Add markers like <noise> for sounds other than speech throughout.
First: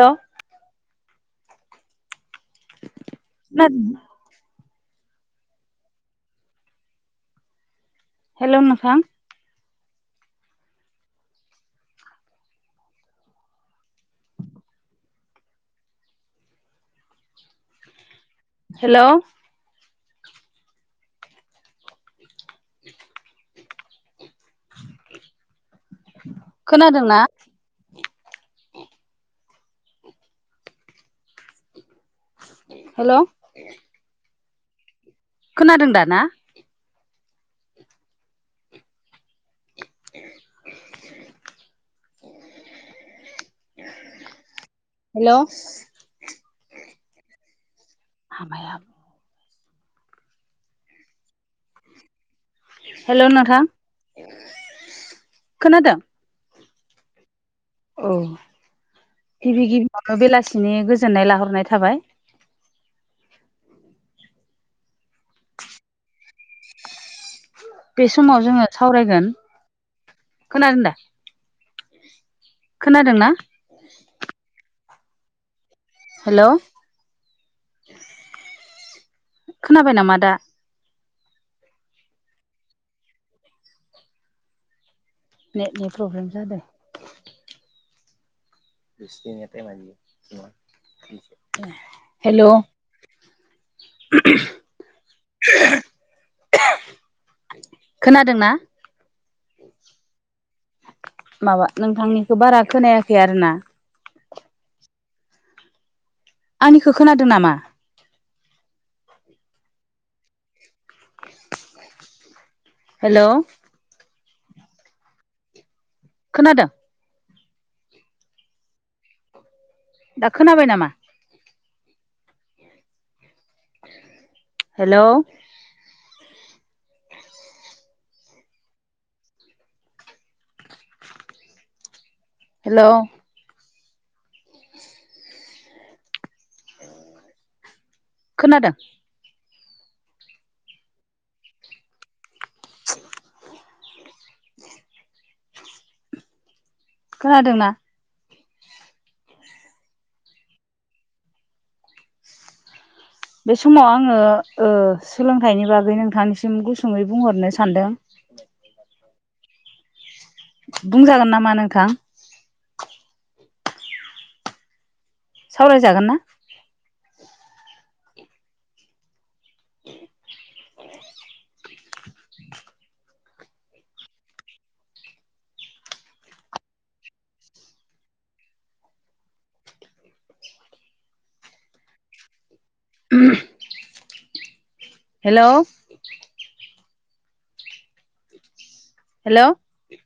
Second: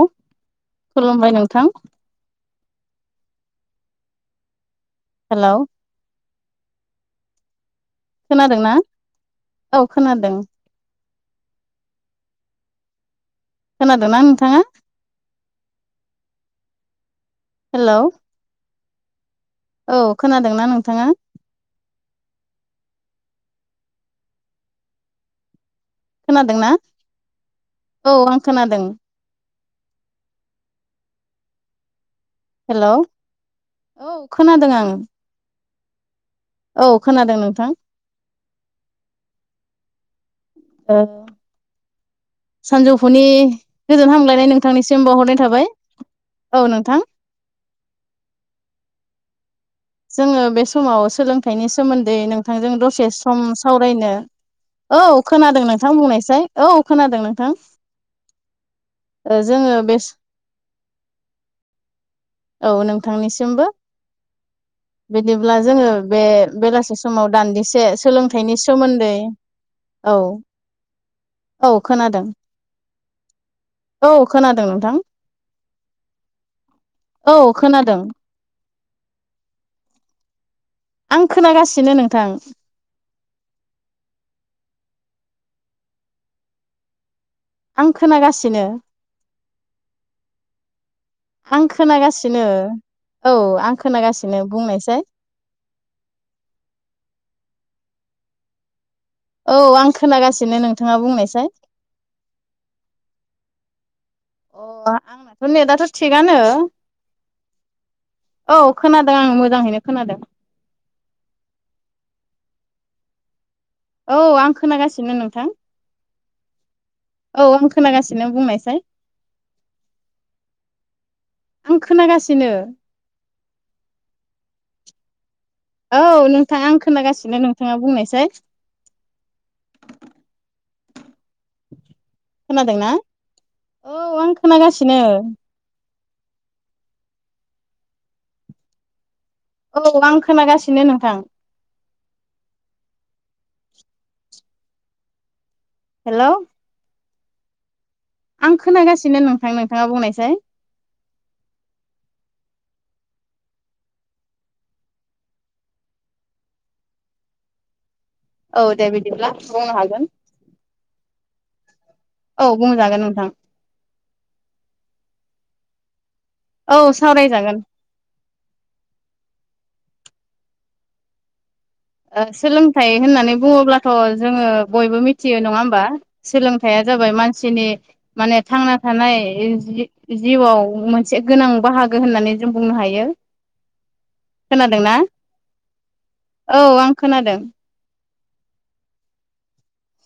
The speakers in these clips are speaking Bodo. औ खुलुमबाय नोंथां खोनादों ना हेल' हेल' खोनादोंना नोंथां औ खोनादों खोनादों आं नोंथाङा? हेल' हेल' औ खोनादोंना नोंथाङा <unintelligible> खोनादों ना खोनादोंना औ आं खोनादों हेल' औ खोनादों आं खोनादों दा ना औ खोनादों नोंथां ओ सानजौफुनि गोजोन हामलायनाय नोंथांनिसिम हेल' बावहरनाय थाबाय औ नोंथां हाबायाव जोङो बे समाव सोलोंथाइनि सोमोन्दै नों- थांजों दसे हेल' सम नोंथां सावरायनो औ खोनादों नोंथां बुंनायसाय औ खोनादों नोंथां औ ओ गिबि जोङो बे गिबियावनो बेलासिनि गोजोननाय लाहरनाय थाबाय औ नोंथांनिसिमबो बिदिब्ला जोङो बे बेलासि समाव दान्दि से बे समाव सोलोंथाइनि जोङो सोमोन्दै सावरायगोन औ खोनादों औ खोनादों खोनादों ना औ खोनादों नोंथां हेल' औ खोनादों खोनाबाय नामा दा आं खोनागासिनो नोंथां नेटनि प्रब्लेम जादों आं खोनागासिनो आं <unintelligible> हेल' खोनागासिनो औ आं खोनागासिनो बुंनायसै खोनादों ना औ आं खोनागासिनो नोंथाङा बुंनाय माबा नोंथांनिखौ बारा खोनायाखै आरो ना अ आंनाथ' नेटाथ' थिगानो आंनिखौ खोनादों नामा औ खोनादों आं मोजाङैनो खोनादों हेल' औ आं खोनागासिनो नोंथां खोनादों औ आं खोनागासिनो बुंनायसाय दा खोनाबाय नामा आं खोनागासिनो हेल' औ नोंथाङा आं खोनागासिनो नोंथाङा बुंनायसै हेल' खोनादोंना औ आं खोनागासिनो खोनादों औ आं खोनागासिनो नोंथां हेल' खोनादोंना आं खोनागासिनो नोंथां नोंथाङा बुंनायसाय बे समाव आङो ओ सोलोंथाइनि बागै नोंथांनिसिम गुसुङै बुंहरनो सानदों औ दे बिदिब्ला बुंनो हागोन बुंजागोन नामा नोंथां औ बुंजागोन नोंथां सावरायजागोन ना औ सावरायजागोन सोलोंथाइ होननानै बुङोब्लाथ' जोङो बयबो मिथियो नङा होमबा सोलोंथाइया जाबाय मानसिनि माने थांना थानाय जि जिउआव मोनसे गोनां बाहागो होननानै जों बुंनो हायो खोनादोंना हेल' औ आं खोनादों हेल'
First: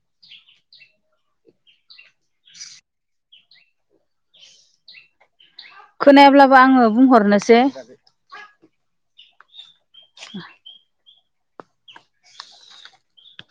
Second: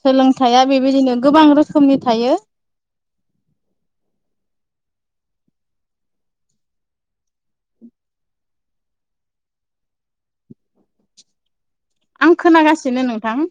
सोलोंथाइया बेबायदिनो गोबां रोखोमनि थायो खोनायाब्लाबो आङो बुंहरनोसै <unintelligible> आं खोनागासिनो नोंथां